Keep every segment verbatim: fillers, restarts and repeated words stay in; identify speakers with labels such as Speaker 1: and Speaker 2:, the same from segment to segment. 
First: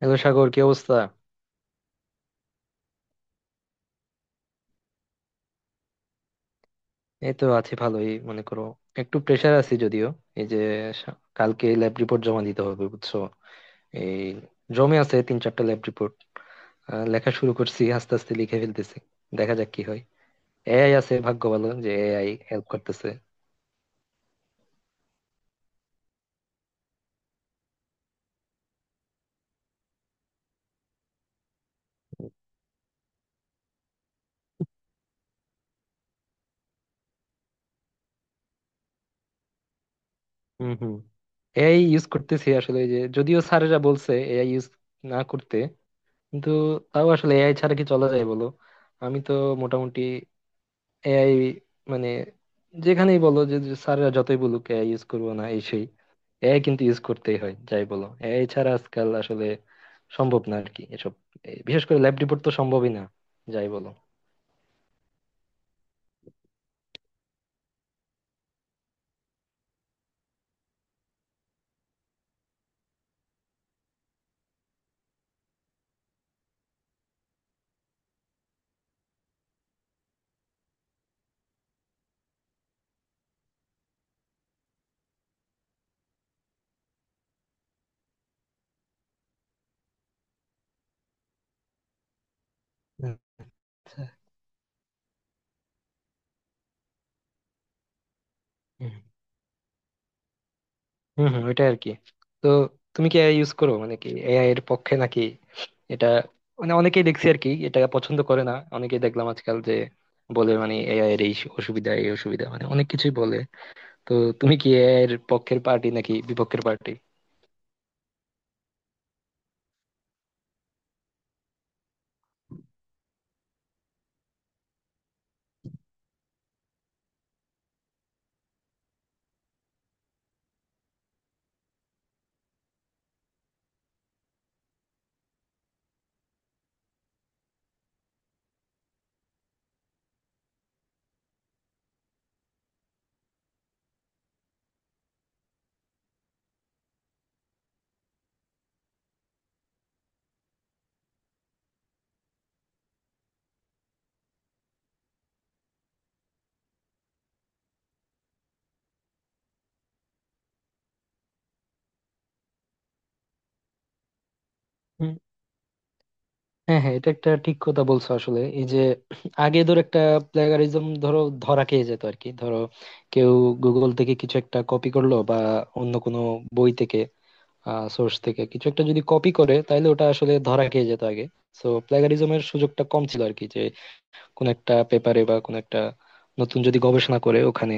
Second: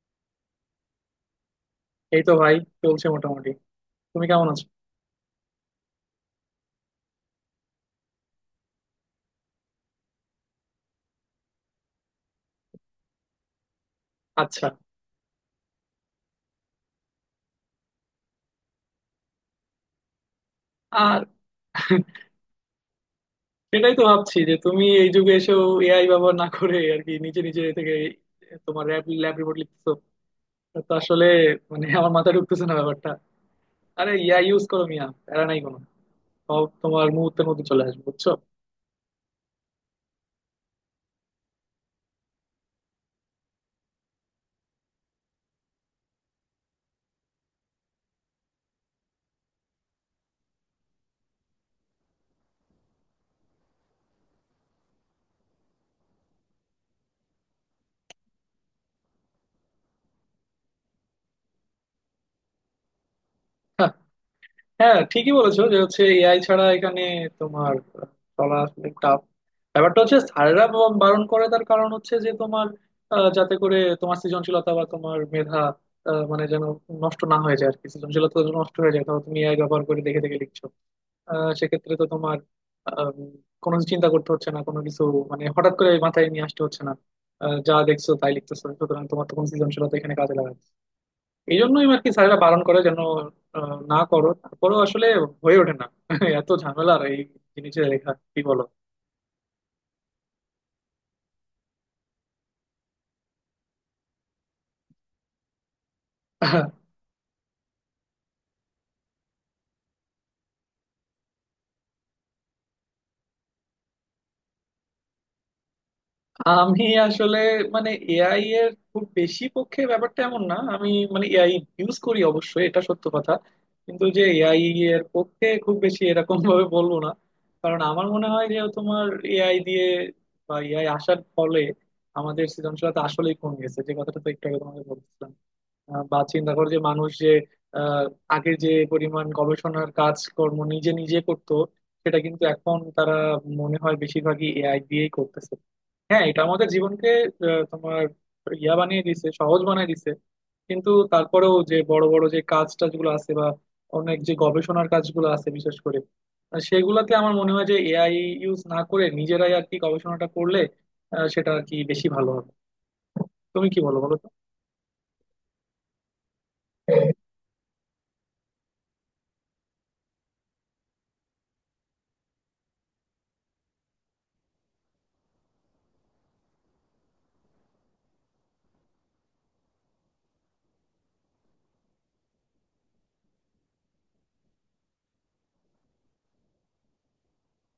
Speaker 1: Hello Sagar, কি অবস্থা?
Speaker 2: এই তো ভাই, চলছে মোটামুটি। তুমি কেমন আছো?
Speaker 1: এই তো আছি, ভালোই মনে করো। একটু প্রেশার আছি যদিও। এই যে, সা- কালকে ল্যাব রিপোর্ট জমা দিতে হবে বুঝছো। এই,
Speaker 2: আচ্ছা।
Speaker 1: জমে আছে তিন চারটা ল্যাব রিপোর্ট। লেখা শুরু করছি, আস্তে আস্তে লিখে ফেলতেছি। দেখা যাক কি হয়। এআই আছে,
Speaker 2: আর
Speaker 1: ভাগ্য ভালো যে এআই হেল্প করতেছে।
Speaker 2: সেটাই তো ভাবছি যে তুমি এই যুগে এসেও এআই ব্যবহার না করে আর কি নিজে নিজে থেকে তোমার ল্যাব ল্যাব রিপোর্ট লিখতেছো। এটা তো আসলে মানে আমার মাথায় ঢুকতেছে না ব্যাপারটা। আরে ইয়া ইউজ করো মিয়া, প্যারা নাই কোনো। সব তোমার মুহূর্তের মধ্যে চলে আসবে বুঝছো।
Speaker 1: হুম হুম। এআই ইউজ করতেছি আসলে, এই যে যদিও স্যারেরা বলছে এআই ইউজ না করতে, কিন্তু তাও আসলে এআই ছাড়া কি চলা যায় বলো? আমি তো মোটামুটি এআই, মানে যেখানেই বলো যে যে স্যাররা যতই বলুক এআই ইউজ করবো না এই সেই, এআই কিন্তু ইউজ করতেই হয়, যাই বলো এআই ছাড়া আজকাল আসলে সম্ভব না আর কি, এসব এ, বিশেষ করে ল্যাব রিপোর্ট তো সম্ভবই না, যাই বলো।
Speaker 2: হ্যাঁ, ঠিকই বলেছো যে হচ্ছে এআই ছাড়া এখানে তোমার আহ, চলা আসলে টাফ। ব্যাপারটা হচ্ছে স্যাররা ব- বারণ করে, তার কারণ হচ্ছে যে তোমার আহ, যাতে করে তোমার সৃজনশীলতা বা তোমার মেধা আহ, মানে যেন নষ্ট না হয়ে যায় আর কি, সৃজনশীলতা যেন নষ্ট হয়ে যায়। ধরো তুমি এআই ব্যবহার করে দেখে দেখে লিখছো, আহ, সেক্ষেত্রে তো তোমার আহ, কোনো কিছু চিন্তা করতে হচ্ছে না, কোনো কিছু মানে হঠাৎ করে মাথায় নিয়ে আসতে হচ্ছে না। আহ, যা দেখছো তাই লিখতেছো, সুতরাং তোমার তো কোনো সৃজনশীলতা এখানে কাজে লাগাবে না। এই জন্যই আর কি স্যারেরা বারণ করে যেন আহ, না
Speaker 1: আচ্ছা।
Speaker 2: করো, তারপরেও আসলে হয়ে ওঠে না এত ঝামেলার এই জিনিসে লেখা, কি বলো?
Speaker 1: হুম হুম, হুম, ওইটাই আর কি। তো তুমি কি এআই ইউজ করো? মানে কি এআই এর পক্ষে নাকি এটা? মানে অনেকেই দেখছি আর কি এটা পছন্দ করে না, অনেকেই দেখলাম আজকাল যে বলে মানে এআই এর এই অসুবিধা এই অসুবিধা, মানে অনেক কিছুই বলে। তো তুমি কি এর পক্ষের পার্টি নাকি বিপক্ষের
Speaker 2: আমি
Speaker 1: পার্টি?
Speaker 2: আসলে মানে এআই এর খুব বেশি পক্ষে ব্যাপারটা এমন না। আমি মানে এআই ইউজ করি অবশ্যই, এটা সত্য কথা। কিন্তু যে এআই এর পক্ষে খুব বেশি এরকম ভাবে বলবো না। কারণ আমার মনে হয় যে তোমার এআই দিয়ে বা এআই আসার ফলে আমাদের সৃজনশীলতা আসলেই কমে গেছে, যে কথাটা তো একটু আগে তোমাকে বলছিলাম। আহ, বা চিন্তা করো যে মানুষ যে আহ, আগে যে পরিমাণ গবেষণার কাজকর্ম নিজে নিজে করতো সেটা কিন্তু এখন তারা মনে হয় বেশিরভাগই এআই দিয়েই করতেছে। হ্যাঁ, এটা আমাদের জীবনকে আহ, তোমার ইয়া বানিয়ে দিছে, সহজ বানিয়ে দিছে। কিন্তু তারপরেও যে বড় বড় যে কাজ টাজগুলো আছে বা অনেক যে গবেষণার কাজগুলো আছে বিশেষ করে আহ, সেগুলাতে আমার মনে হয় যে এআই ইউজ না করে নিজেরাই আর কি গবেষণাটা করলে আহ, সেটা আর কি বেশি ভালো হবে। তুমি কি বলো, বলো তো?
Speaker 1: হুম, হ্যাঁ হ্যাঁ, এটা একটা ঠিক কথা বলছো আসলে। এই যে আগে ধর একটা প্লেগারিজম, ধরো ধরা খেয়ে যেত আর কি। ধরো কেউ গুগল থেকে কিছু একটা কপি করলো বা অন্য কোনো বই থেকে সোর্স থেকে কিছু একটা যদি কপি করে, তাহলে ওটা আসলে ধরা খেয়ে যেত আগে। তো প্লেগারিজমের সুযোগটা কম ছিল আর কি, যে কোন একটা পেপারে বা কোন একটা নতুন যদি গবেষণা করে ওখানে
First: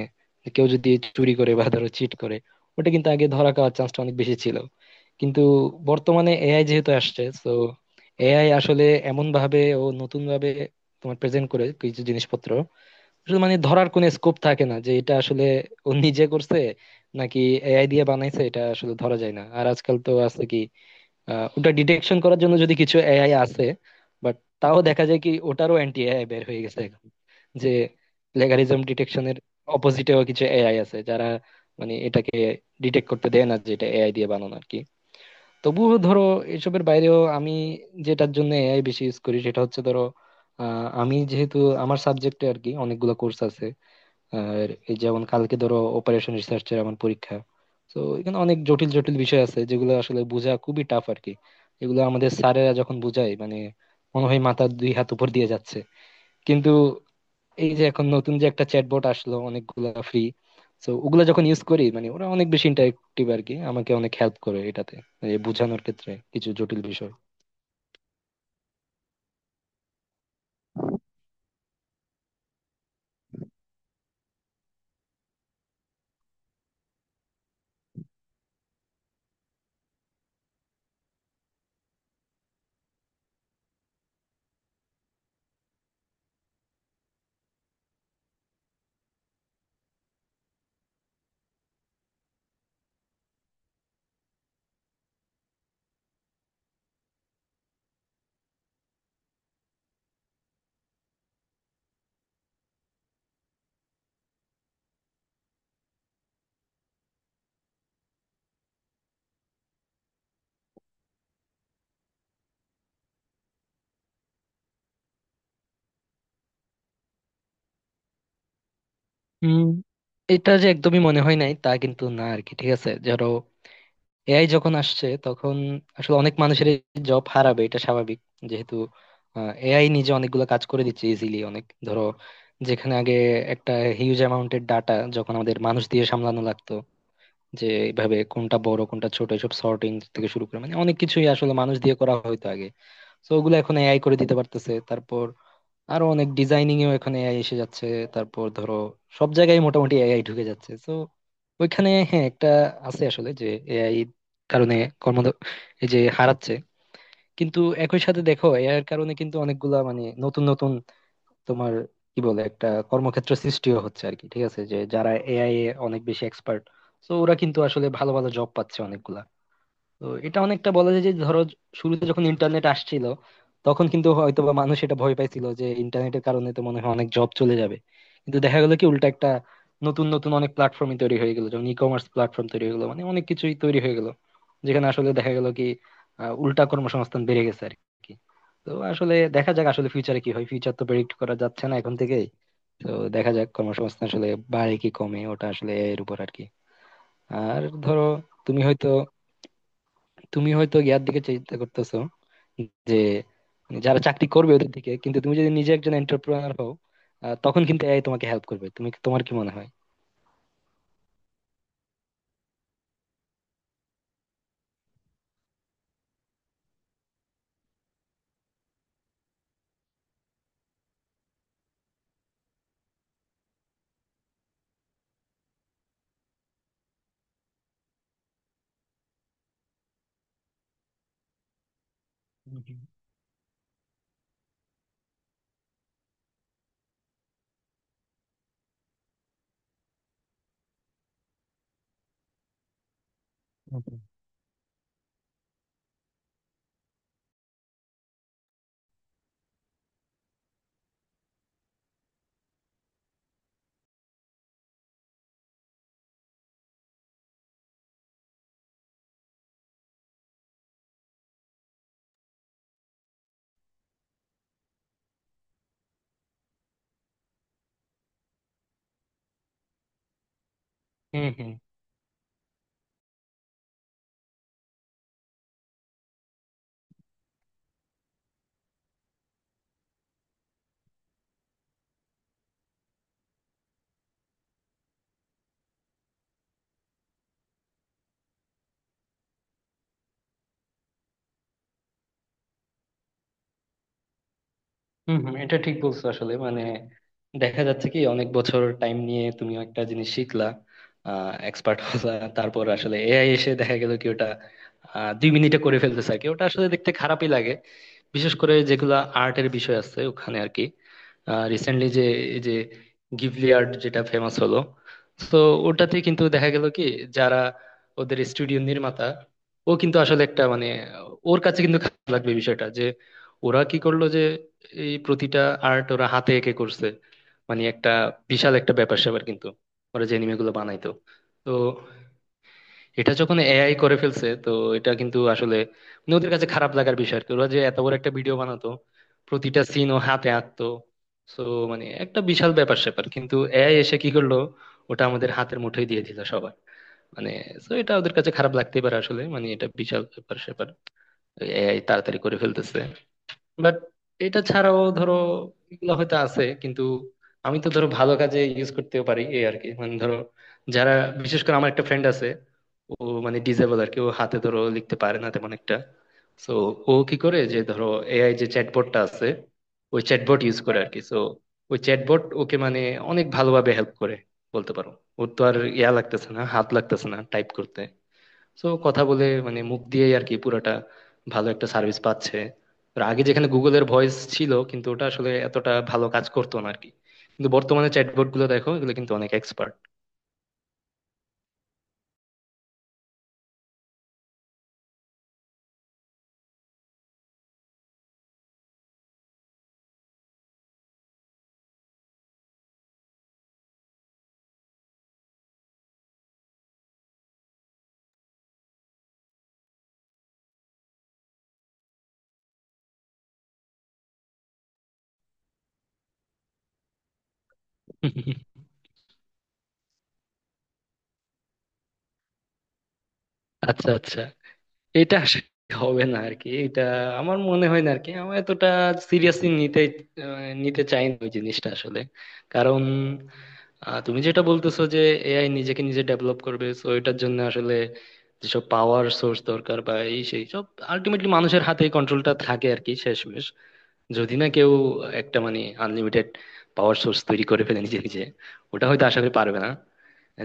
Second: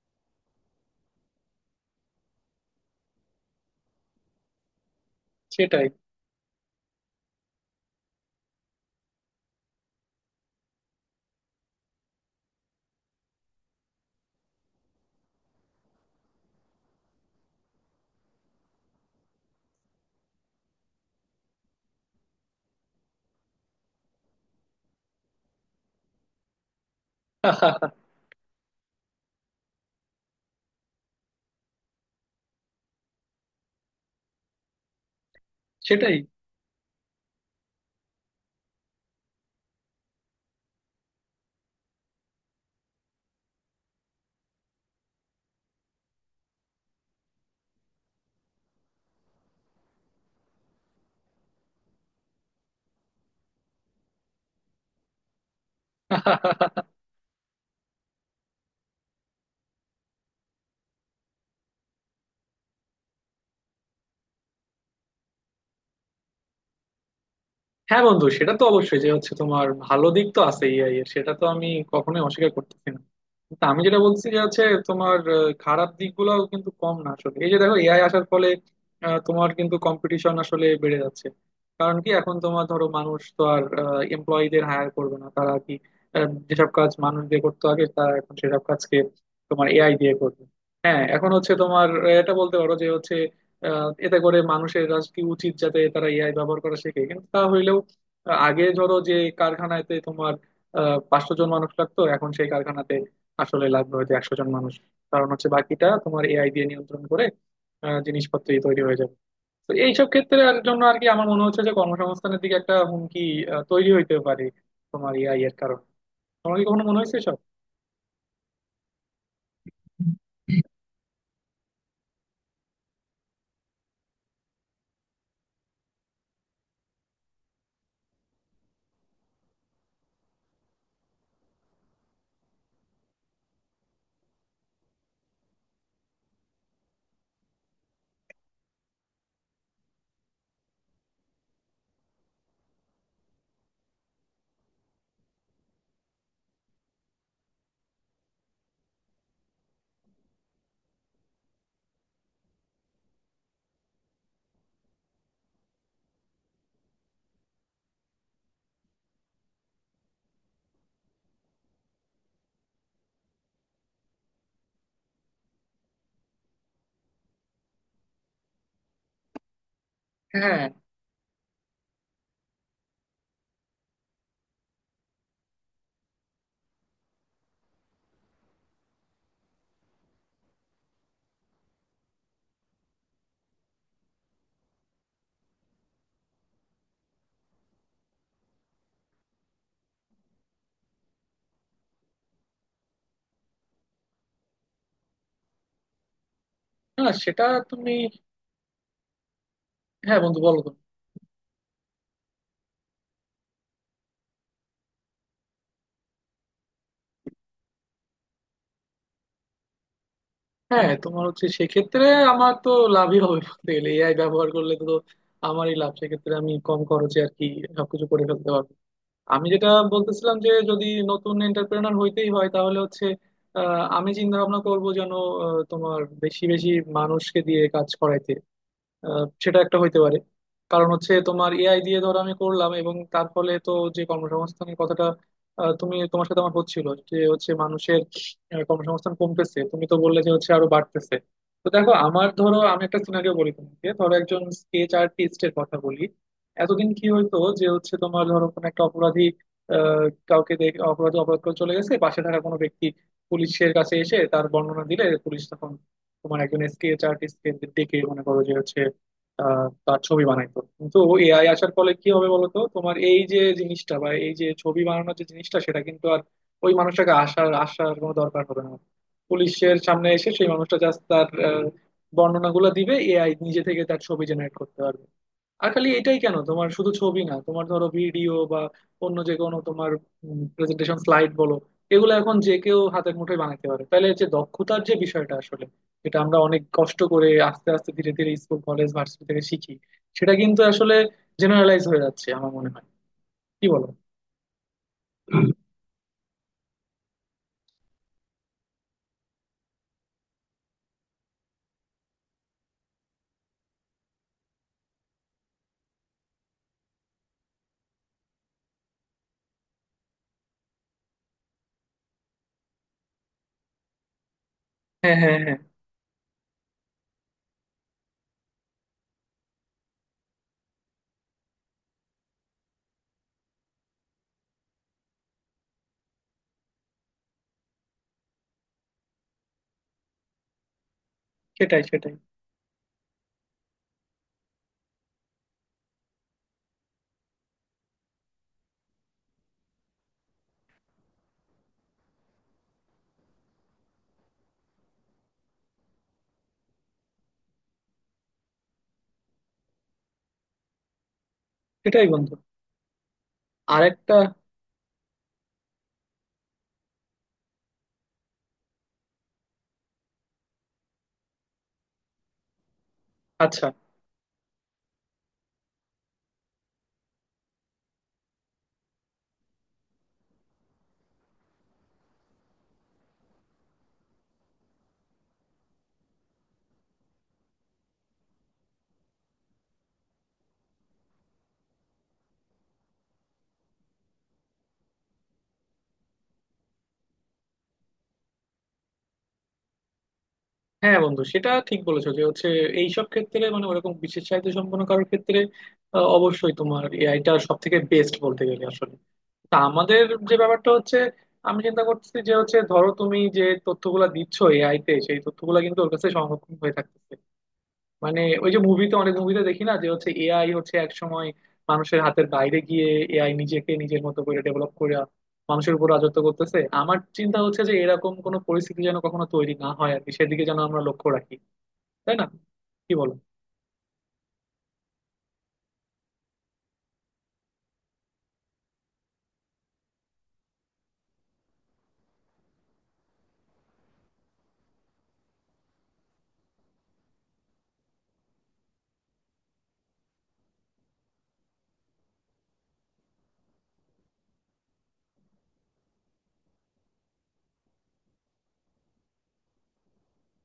Speaker 1: কেউ যদি চুরি করে বা ধরো চিট করে, ওটা কিন্তু আগে ধরা খাওয়ার চান্সটা অনেক বেশি ছিল। কিন্তু
Speaker 2: সেটাই।
Speaker 1: বর্তমানে এআই যেহেতু আসছে, তো এআই আসলে এমন ভাবে ও নতুন ভাবে তোমার প্রেজেন্ট করে কিছু জিনিসপত্র, আসলে মানে ধরার কোনো স্কোপ থাকে না যে এটা আসলে ও নিজে করছে নাকি এআই দিয়ে বানাইছে, এটা আসলে ধরা যায় না। আর আজকাল তো আছে কি, আহ, ওটা ডিটেকশন করার জন্য যদি কিছু এআই আছে, বাট তাও দেখা যায় কি ওটারও অ্যান্টি এআই বের হয়ে গেছে এখন, যে প্লেগারিজম ডিটেকশনের অপোজিটেও কিছু এআই আছে যারা মানে এটাকে ডিটেক্ট করতে দেয় না যে এটা এআই দিয়ে বানানো আর কি। তবুও
Speaker 2: সেটাই।
Speaker 1: ধরো এসবের বাইরেও আমি যেটার জন্য এআই বেশি ইউজ করি, সেটা হচ্ছে ধরো আহ, আমি যেহেতু আমার সাবজেক্টে আর কি অনেকগুলো কোর্স আছে, আর এই যেমন কালকে ধরো অপারেশন রিসার্চের আমার পরীক্ষা। তো এখানে অনেক জটিল জটিল বিষয় আছে যেগুলো আসলে বোঝা খুবই টাফ আর কি। এগুলো আমাদের স্যারেরা যখন বোঝায় মানে, মনে হয় মাথার দুই হাত উপর দিয়ে যাচ্ছে। কিন্তু এই যে এখন নতুন যে একটা চ্যাটবট আসলো অনেকগুলা ফ্রি, তো ওগুলা যখন ইউজ করি মানে ওরা অনেক বেশি ইন্টারেক্টিভ আর কি, আমাকে অনেক হেল্প করে এটাতে, মানে বোঝানোর ক্ষেত্রে কিছু জটিল বিষয়।
Speaker 2: হ্যাঁ বন্ধু, সেটা তো অবশ্যই, যে হচ্ছে তোমার ভালো দিক তো আছে এআই এর, সেটা তো আমি কখনোই অস্বীকার করতেছি না। তা আমি যেটা বলছি যে হচ্ছে তোমার আহ, খারাপ দিকগুলোও কিন্তু কম না আসলে। এই যে দেখো এআই আসার ফলে আহ, তোমার কিন্তু কম্পিটিশন আসলে বেড়ে যাচ্ছে। কারণ কি এখন তোমার ধরো মানুষ তো আর এমপ্লয়ীদের হায়ার করবে না, তারা কি আহ, যেসব কাজ মানুষ দিয়ে করতে আগে, তারা এখন সেসব কাজকে তোমার এআই দিয়ে করবে। হ্যাঁ, এখন হচ্ছে তোমার আহ, এটা বলতে পারো যে হচ্ছে আহ, এতে করে মানুষের আজ কি উচিত যাতে তারা এআই ব্যবহার করা শেখে। কিন্তু তা হইলেও আহ, আগে ধরো যে কারখানাতে তোমার আহ পাঁচশো জন মানুষ লাগতো, এখন সেই কারখানাতে আসলে লাগবে হয়তো একশো জন মানুষ। কারণ হচ্ছে বাকিটা তোমার এআই দিয়ে নিয়ন্ত্রণ করে আহ, জিনিসপত্রই তৈরি হয়ে যাবে। তো এইসব ক্ষেত্রে আর জন্য আর কি আমার মনে হচ্ছে যে কর্মসংস্থানের দিকে একটা হুমকি আহ, তৈরি হইতে পারে তোমার এআই এর কারণে। তোমার কি কখনো মনে হয়েছে? সব
Speaker 1: উম এটা যে একদমই মনে হয় নাই তা কিন্তু না আর কি। ঠিক আছে ধরো এআই যখন আসছে তখন আসলে অনেক মানুষের জব হারাবে এটা স্বাভাবিক, যেহেতু এআই নিজে অনেকগুলো কাজ করে দিচ্ছে ইজিলি। অনেক ধরো যেখানে আগে একটা হিউজ অ্যামাউন্টের ডাটা যখন আমাদের মানুষ দিয়ে সামলানো লাগতো, যে এইভাবে কোনটা বড় কোনটা ছোট এসব সর্টিং থেকে শুরু করে মানে অনেক কিছুই আসলে মানুষ দিয়ে করা হয়তো আগে, তো ওগুলো এখন এআই করে দিতে পারতেছে। তারপর আরো অনেক ডিজাইনিং এও এখন এআই এসে যাচ্ছে। তারপর ধরো সব জায়গায় মোটামুটি এআই ঢুকে যাচ্ছে, তো ওইখানে হ্যাঁ একটা আছে আসলে, যে এআই কারণে কর্ম এই যে হারাচ্ছে। কিন্তু একই সাথে দেখো এআই এর কারণে কিন্তু অনেকগুলা মানে নতুন নতুন তোমার কি বলে একটা কর্মক্ষেত্র সৃষ্টিও হচ্ছে আর কি। ঠিক আছে, যে যারা এআই এ অনেক বেশি এক্সপার্ট, তো ওরা কিন্তু আসলে ভালো ভালো জব পাচ্ছে অনেকগুলা। তো এটা
Speaker 2: হ্যাঁ,
Speaker 1: অনেকটা বলা যায় যে ধরো শুরুতে যখন ইন্টারনেট আসছিল, তখন কিন্তু হয়তো বা মানুষ এটা ভয় পাইছিল যে ইন্টারনেটের কারণে তো মনে হয় অনেক জব চলে যাবে। কিন্তু দেখা গেলো কি উল্টা একটা, নতুন নতুন অনেক প্ল্যাটফর্মই তৈরি হয়ে গেলো, যেমন ই কমার্স প্ল্যাটফর্ম তৈরি হয়ে গেলো, মানে অনেক কিছুই তৈরি হয়ে গেলো যেখানে আসলে দেখা গেলো কি আহ, উল্টা কর্মসংস্থান বেড়ে গেছে আর কি। তো আসলে দেখা যাক আসলে ফিউচারে কি হয়, ফিউচার তো প্রেডিক্ট করা যাচ্ছে না এখন থেকেই। তো দেখা যাক কর্মসংস্থান আসলে বাড়ে কি কমে, ওটা আসলে এর উপর আর কি।
Speaker 2: হ্যাঁ সেটা
Speaker 1: আর
Speaker 2: তুমি।
Speaker 1: ধরো তুমি হয়তো
Speaker 2: হ্যাঁ বন্ধু,
Speaker 1: তুমি
Speaker 2: বলো তো।
Speaker 1: হয়তো ইয়ার দিকে চিন্তা করতেছো, যে মানে যারা চাকরি করবে ওদের দিকে, কিন্তু তুমি যদি নিজে একজন এন্টারপ্রেনার হও, আহ, তখন কিন্তু এআই তোমাকে হেল্প করবে। তুমি, তোমার কি মনে হয়?
Speaker 2: হ্যাঁ, তোমার হচ্ছে সেক্ষেত্রে আমার তো লাভই হবে বলতে গেলে, এআই ব্যবহার করলে তো আমারই লাভ সেক্ষেত্রে। আমি কম খরচে আর কি সবকিছু করে ফেলতে পারবো। আমি যেটা বলতেছিলাম যে যদি নতুন এন্টারপ্রেনার হইতেই হয় তাহলে হচ্ছে আহ, আমি চিন্তা ভাবনা করবো যেন আহ, তোমার বেশি বেশি মানুষকে দিয়ে কাজ করাইতে, আহ, সেটা একটা হইতে পারে। কারণ হচ্ছে তোমার এআই দিয়ে ধর আমি
Speaker 1: হুম
Speaker 2: করলাম
Speaker 1: হুম।
Speaker 2: এবং তার ফলে তো যে কর্মসংস্থানের কথাটা আহ, তুমি তোমার সাথে আমার হচ্ছিল, যে হচ্ছে মানুষের আহ, কর্মসংস্থান কমতেছে, তুমি তো বললে যে হচ্ছে আরো বাড়তেছে। তো দেখো, আমার ধরো আমি একটা সিনারিও বলি তোমাকে, ধরো একজন স্কেচ আর্টিস্টের কথা বলি। এতদিন কি হইতো যে হচ্ছে তোমার ধরো কোনো একটা অপরাধী আহ, কাউকে দেখে, অপরাধী অপরাধ করে চলে গেছে, পাশে থাকা কোনো ব্যক্তি পুলিশের কাছে এসে তার বর্ণনা দিলে পুলিশ তখন তোমার একজন স্কেচ আর্টিস্টকে ডেকে মনে করো যে হচ্ছে আহ, তার ছবি বানাইতো। কিন্তু এআই আসার ফলে কি হবে বলতো, তোমার এই যে জিনিসটা বা এই যে ছবি বানানোর যে জিনিসটা সেটা কিন্তু আর ওই মানুষটাকে আসার আসার কোনো দরকার হবে না। পুলিশের সামনে এসে সেই মানুষটা জাস্ট তার
Speaker 1: হুম, হুম।
Speaker 2: আহ, বর্ণনাগুলো দিবে, এআই নিজে থেকে তার ছবি জেনারেট করতে পারবে। আর খালি এটাই কেন, তোমার শুধু ছবি না, তোমার ধরো ভিডিও বা অন্য যে কোনো তোমার প্রেজেন্টেশন স্লাইড বলো, এগুলো এখন যে কেউ হাতের মুঠোয় বানাতে পারে। তাহলে যে দক্ষতার যে বিষয়টা আসলে, এটা আমরা অনেক কষ্ট করে আস্তে আস্তে ধীরে ধীরে স্কুল কলেজ ভার্সিটি থেকে শিখি, সেটা কিন্তু আসলে জেনারেলাইজ হয়ে যাচ্ছে আমার মনে হয়। কি বলো?
Speaker 1: হম হম, এটা ঠিক বলছো আসলে, মানে দেখা যাচ্ছে কি অনেক বছর টাইম নিয়ে তুমি একটা জিনিস শিখলা, এক্সপার্ট হলা, তারপর আসলে এআই এসে দেখা গেল কি ওটা আহ, দুই মিনিটে করে ফেলতেছে আর কি। ওটা আসলে দেখতে খারাপই লাগে, বিশেষ করে যেগুলা আর্টের বিষয় আছে ওখানে আর কি। রিসেন্টলি যে এই যে গিবলি আর্ট যেটা ফেমাস হলো,
Speaker 2: হ্যাঁ, হ্যাঁ,
Speaker 1: তো
Speaker 2: হ্যাঁ।
Speaker 1: ওটাতে কিন্তু দেখা গেল কি যারা ওদের স্টুডিও নির্মাতা, ও কিন্তু আসলে একটা মানে ওর কাছে কিন্তু খারাপ লাগবে বিষয়টা, যে ওরা কি করলো যে এই প্রতিটা আর্ট ওরা হাতে এঁকে করছে। মানে একটা বিশাল একটা ব্যাপার স্যাপার কিন্তু, ওরা যে অ্যানিমে গুলো বানাইতো, তো
Speaker 2: সেটাই, সেটাই।
Speaker 1: এটা যখন এআই করে ফেলছে তো এটা কিন্তু আসলে মানে ওদের কাছে খারাপ লাগার বিষয় আর কি। ওরা যে এত বড় একটা ভিডিও বানাতো, প্রতিটা সিন ও হাতে আঁকতো, তো মানে একটা বিশাল ব্যাপার স্যাপার। কিন্তু এআই এসে কি করলো, ওটা আমাদের হাতের মুঠোয় দিয়ে দিল সবার মানে। তো এটা ওদের কাছে খারাপ লাগতেই পারে আসলে, মানে এটা বিশাল ব্যাপার স্যাপার, এআই
Speaker 2: সেটাই
Speaker 1: তাড়াতাড়ি
Speaker 2: বন্ধু।
Speaker 1: করে ফেলতেছে। বাট
Speaker 2: আরেকটা
Speaker 1: এটা ছাড়াও ধরো এগুলো হয়তো আছে কিন্তু, আমি তো ধরো ভালো কাজে ইউজ করতেও পারি এই আর কি। মানে ধরো যারা বিশেষ করে, আমার একটা ফ্রেন্ড আছে, ও মানে
Speaker 2: আচ্ছা।
Speaker 1: ডিজেবল আর কি, ও হাতে ধরো লিখতে পারে না তেমন একটা। সো ও কি করে যে, ধরো এআই যে চ্যাটবটটা আছে ওই চ্যাটবট ইউজ করে আর কি। সো ওই চ্যাটবট ওকে মানে অনেক ভালোভাবে হেল্প করে বলতে পারো। ওর তো আর ইয়া লাগতেছে না, হাত লাগতেছে না টাইপ করতে, সো কথা বলে মানে মুখ দিয়েই আর কি পুরোটা ভালো একটা সার্ভিস পাচ্ছে। আর আগে যেখানে গুগলের ভয়েস ছিল, কিন্তু ওটা আসলে এতটা ভালো কাজ করতো না আর কি, কিন্তু বর্তমানে চ্যাটবট গুলো দেখো এগুলো কিন্তু অনেক এক্সপার্ট।
Speaker 2: হ্যাঁ বন্ধু, সেটা ঠিক বলেছো যে হচ্ছে এইসব ক্ষেত্রে মানে ওরকম বিশেষ চাহিদা সম্পন্ন কারোর ক্ষেত্রে আহ, অবশ্যই তোমার এআইটা সব থেকে বেস্ট বলতে গেলে আসলে। তা আমাদের যে ব্যাপারটা হচ্ছে, আমি চিন্তা করছি যে হচ্ছে ধরো তুমি যে তথ্যগুলা দিচ্ছ এআই তে, সেই তথ্যগুলা কিন্তু ওর কাছে সংরক্ষণ হয়ে থাকতেছে। মানে ওই যে মুভিতে, অনেক মুভিতে দেখি না যে হচ্ছে এআই হচ্ছে এক সময় মানুষের হাতের বাইরে গিয়ে এআই নিজেকে নিজের মতো করে ডেভেলপ করে মানুষের উপর রাজত্ব করতেছে। আমার চিন্তা হচ্ছে যে এরকম কোনো পরিস্থিতি যেন কখনো তৈরি না হয় আর কি, সেদিকে যেন আমরা লক্ষ্য রাখি। তাই না? কি বলো?
Speaker 1: আচ্ছা আচ্ছা, এটা আসলে হবে না আর কি এটা, আমার মনে হয় না আর কি। আমার এতটা সিরিয়াসলি নিতে, আহ, নিতে চাই না ওই জিনিসটা আসলে। কারণ আহ, তুমি যেটা বলতেছো যে এআই নিজেকে নিজে ডেভেলপ করবে, তো এটার জন্য আসলে যেসব পাওয়ার সোর্স দরকার বা এই সেই সব, আলটিমেটলি মানুষের হাতে কন্ট্রোলটা থাকে আর কি শেষমেশ। যদি না কেউ একটা মানে আনলিমিটেড পাওয়ার সোর্স তৈরি করে ফেলে নিজে নিজে, ওটা হয়তো আশা করি পারবে না।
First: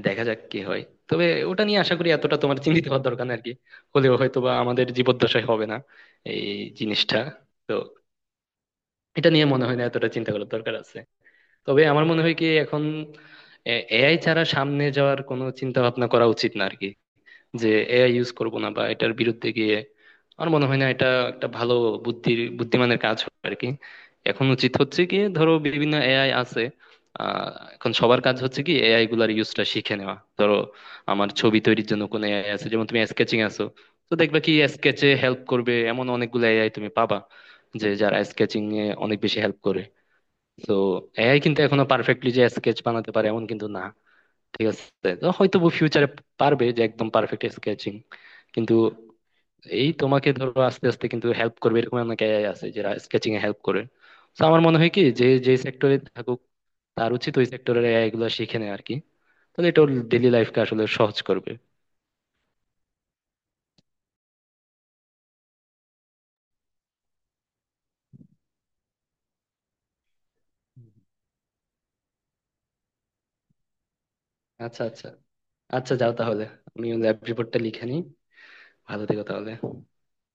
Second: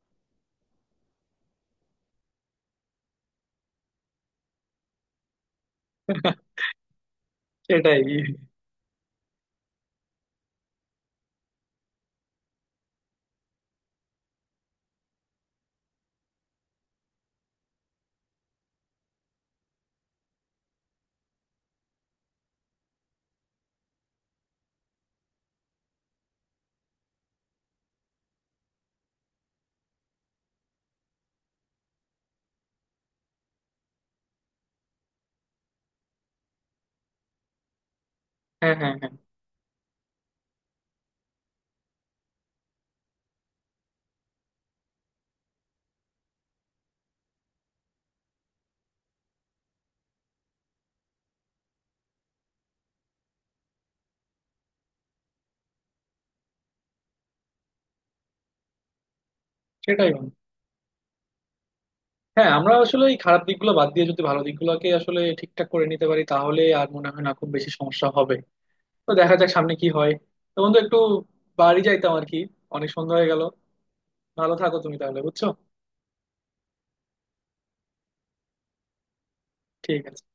Speaker 1: দেখা যাক কি হয়। তবে ওটা নিয়ে আশা করি এতটা তোমার চিন্তিত হওয়ার দরকার নেই আর কি, হলেও হয়তো বা আমাদের জীবদ্দশায় হবে না এই জিনিসটা। তো
Speaker 2: সেটাই।
Speaker 1: এটা নিয়ে মনে হয় না এতটা চিন্তা করার দরকার আছে। তবে আমার মনে হয় কি এখন এআই ছাড়া সামনে যাওয়ার কোনো চিন্তা ভাবনা করা উচিত না আর কি, যে এআই ইউজ করব না বা এটার বিরুদ্ধে গিয়ে। আমার মনে হয় না এটা একটা ভালো বুদ্ধির বুদ্ধিমানের কাজ হবে আর কি। এখন উচিত হচ্ছে কি ধরো বিভিন্ন এআই আছে, আহ, এখন সবার কাজ হচ্ছে কি এআই গুলার ইউজটা শিখে নেওয়া। ধরো আমার ছবি তৈরির জন্য কোনো এআই আছে, যেমন তুমি স্কেচিং আছো, তো দেখবে কি স্কেচে হেল্প করবে এমন অনেকগুলো এআই তুমি পাবা, যে যারা স্কেচিং
Speaker 2: হ্যাঁ,
Speaker 1: এ
Speaker 2: হ্যাঁ, হ্যাঁ।
Speaker 1: অনেক বেশি হেল্প করে। তো এআই কিন্তু এখনো পারফেক্টলি যে স্কেচ বানাতে পারে এমন কিন্তু না, ঠিক আছে? তো হয়তো ফিউচারে পারবে, যে একদম পারফেক্ট স্কেচিং, কিন্তু এই তোমাকে ধরো আস্তে আস্তে কিন্তু হেল্প করবে এরকম অনেক এআই আছে যারা স্কেচিং এ হেল্প করে। তো আমার মনে হয় কি যে যে সেক্টরে থাকুক, তার উচিত ওই সেক্টরের এআই গুলো শিখে নেয় আর কি, তাহলে এটা ওর
Speaker 2: সেটাই
Speaker 1: ডেইলি
Speaker 2: বন্ধু।
Speaker 1: লাইফকে আসলে সহজ করবে।
Speaker 2: হ্যাঁ, আমরা আসলে এই খারাপ দিকগুলো বাদ দিয়ে যদি ভালো দিকগুলোকে আসলে ঠিকঠাক করে নিতে পারি তাহলে আর মনে হয় না খুব বেশি সমস্যা হবে। তো দেখা যাক সামনে কি হয়। তো বন্ধু, একটু বাড়ি যাইতাম আর কি, অনেক সন্ধ্যা হয়ে গেল। ভালো থাকো
Speaker 1: আচ্ছা
Speaker 2: তুমি
Speaker 1: আচ্ছা,
Speaker 2: তাহলে, বুঝছো।
Speaker 1: আচ্ছা যাও তাহলে, আমি ল্যাব রিপোর্টটা লিখে নিই। ভালো থেকো তাহলে।
Speaker 2: ঠিক আছে।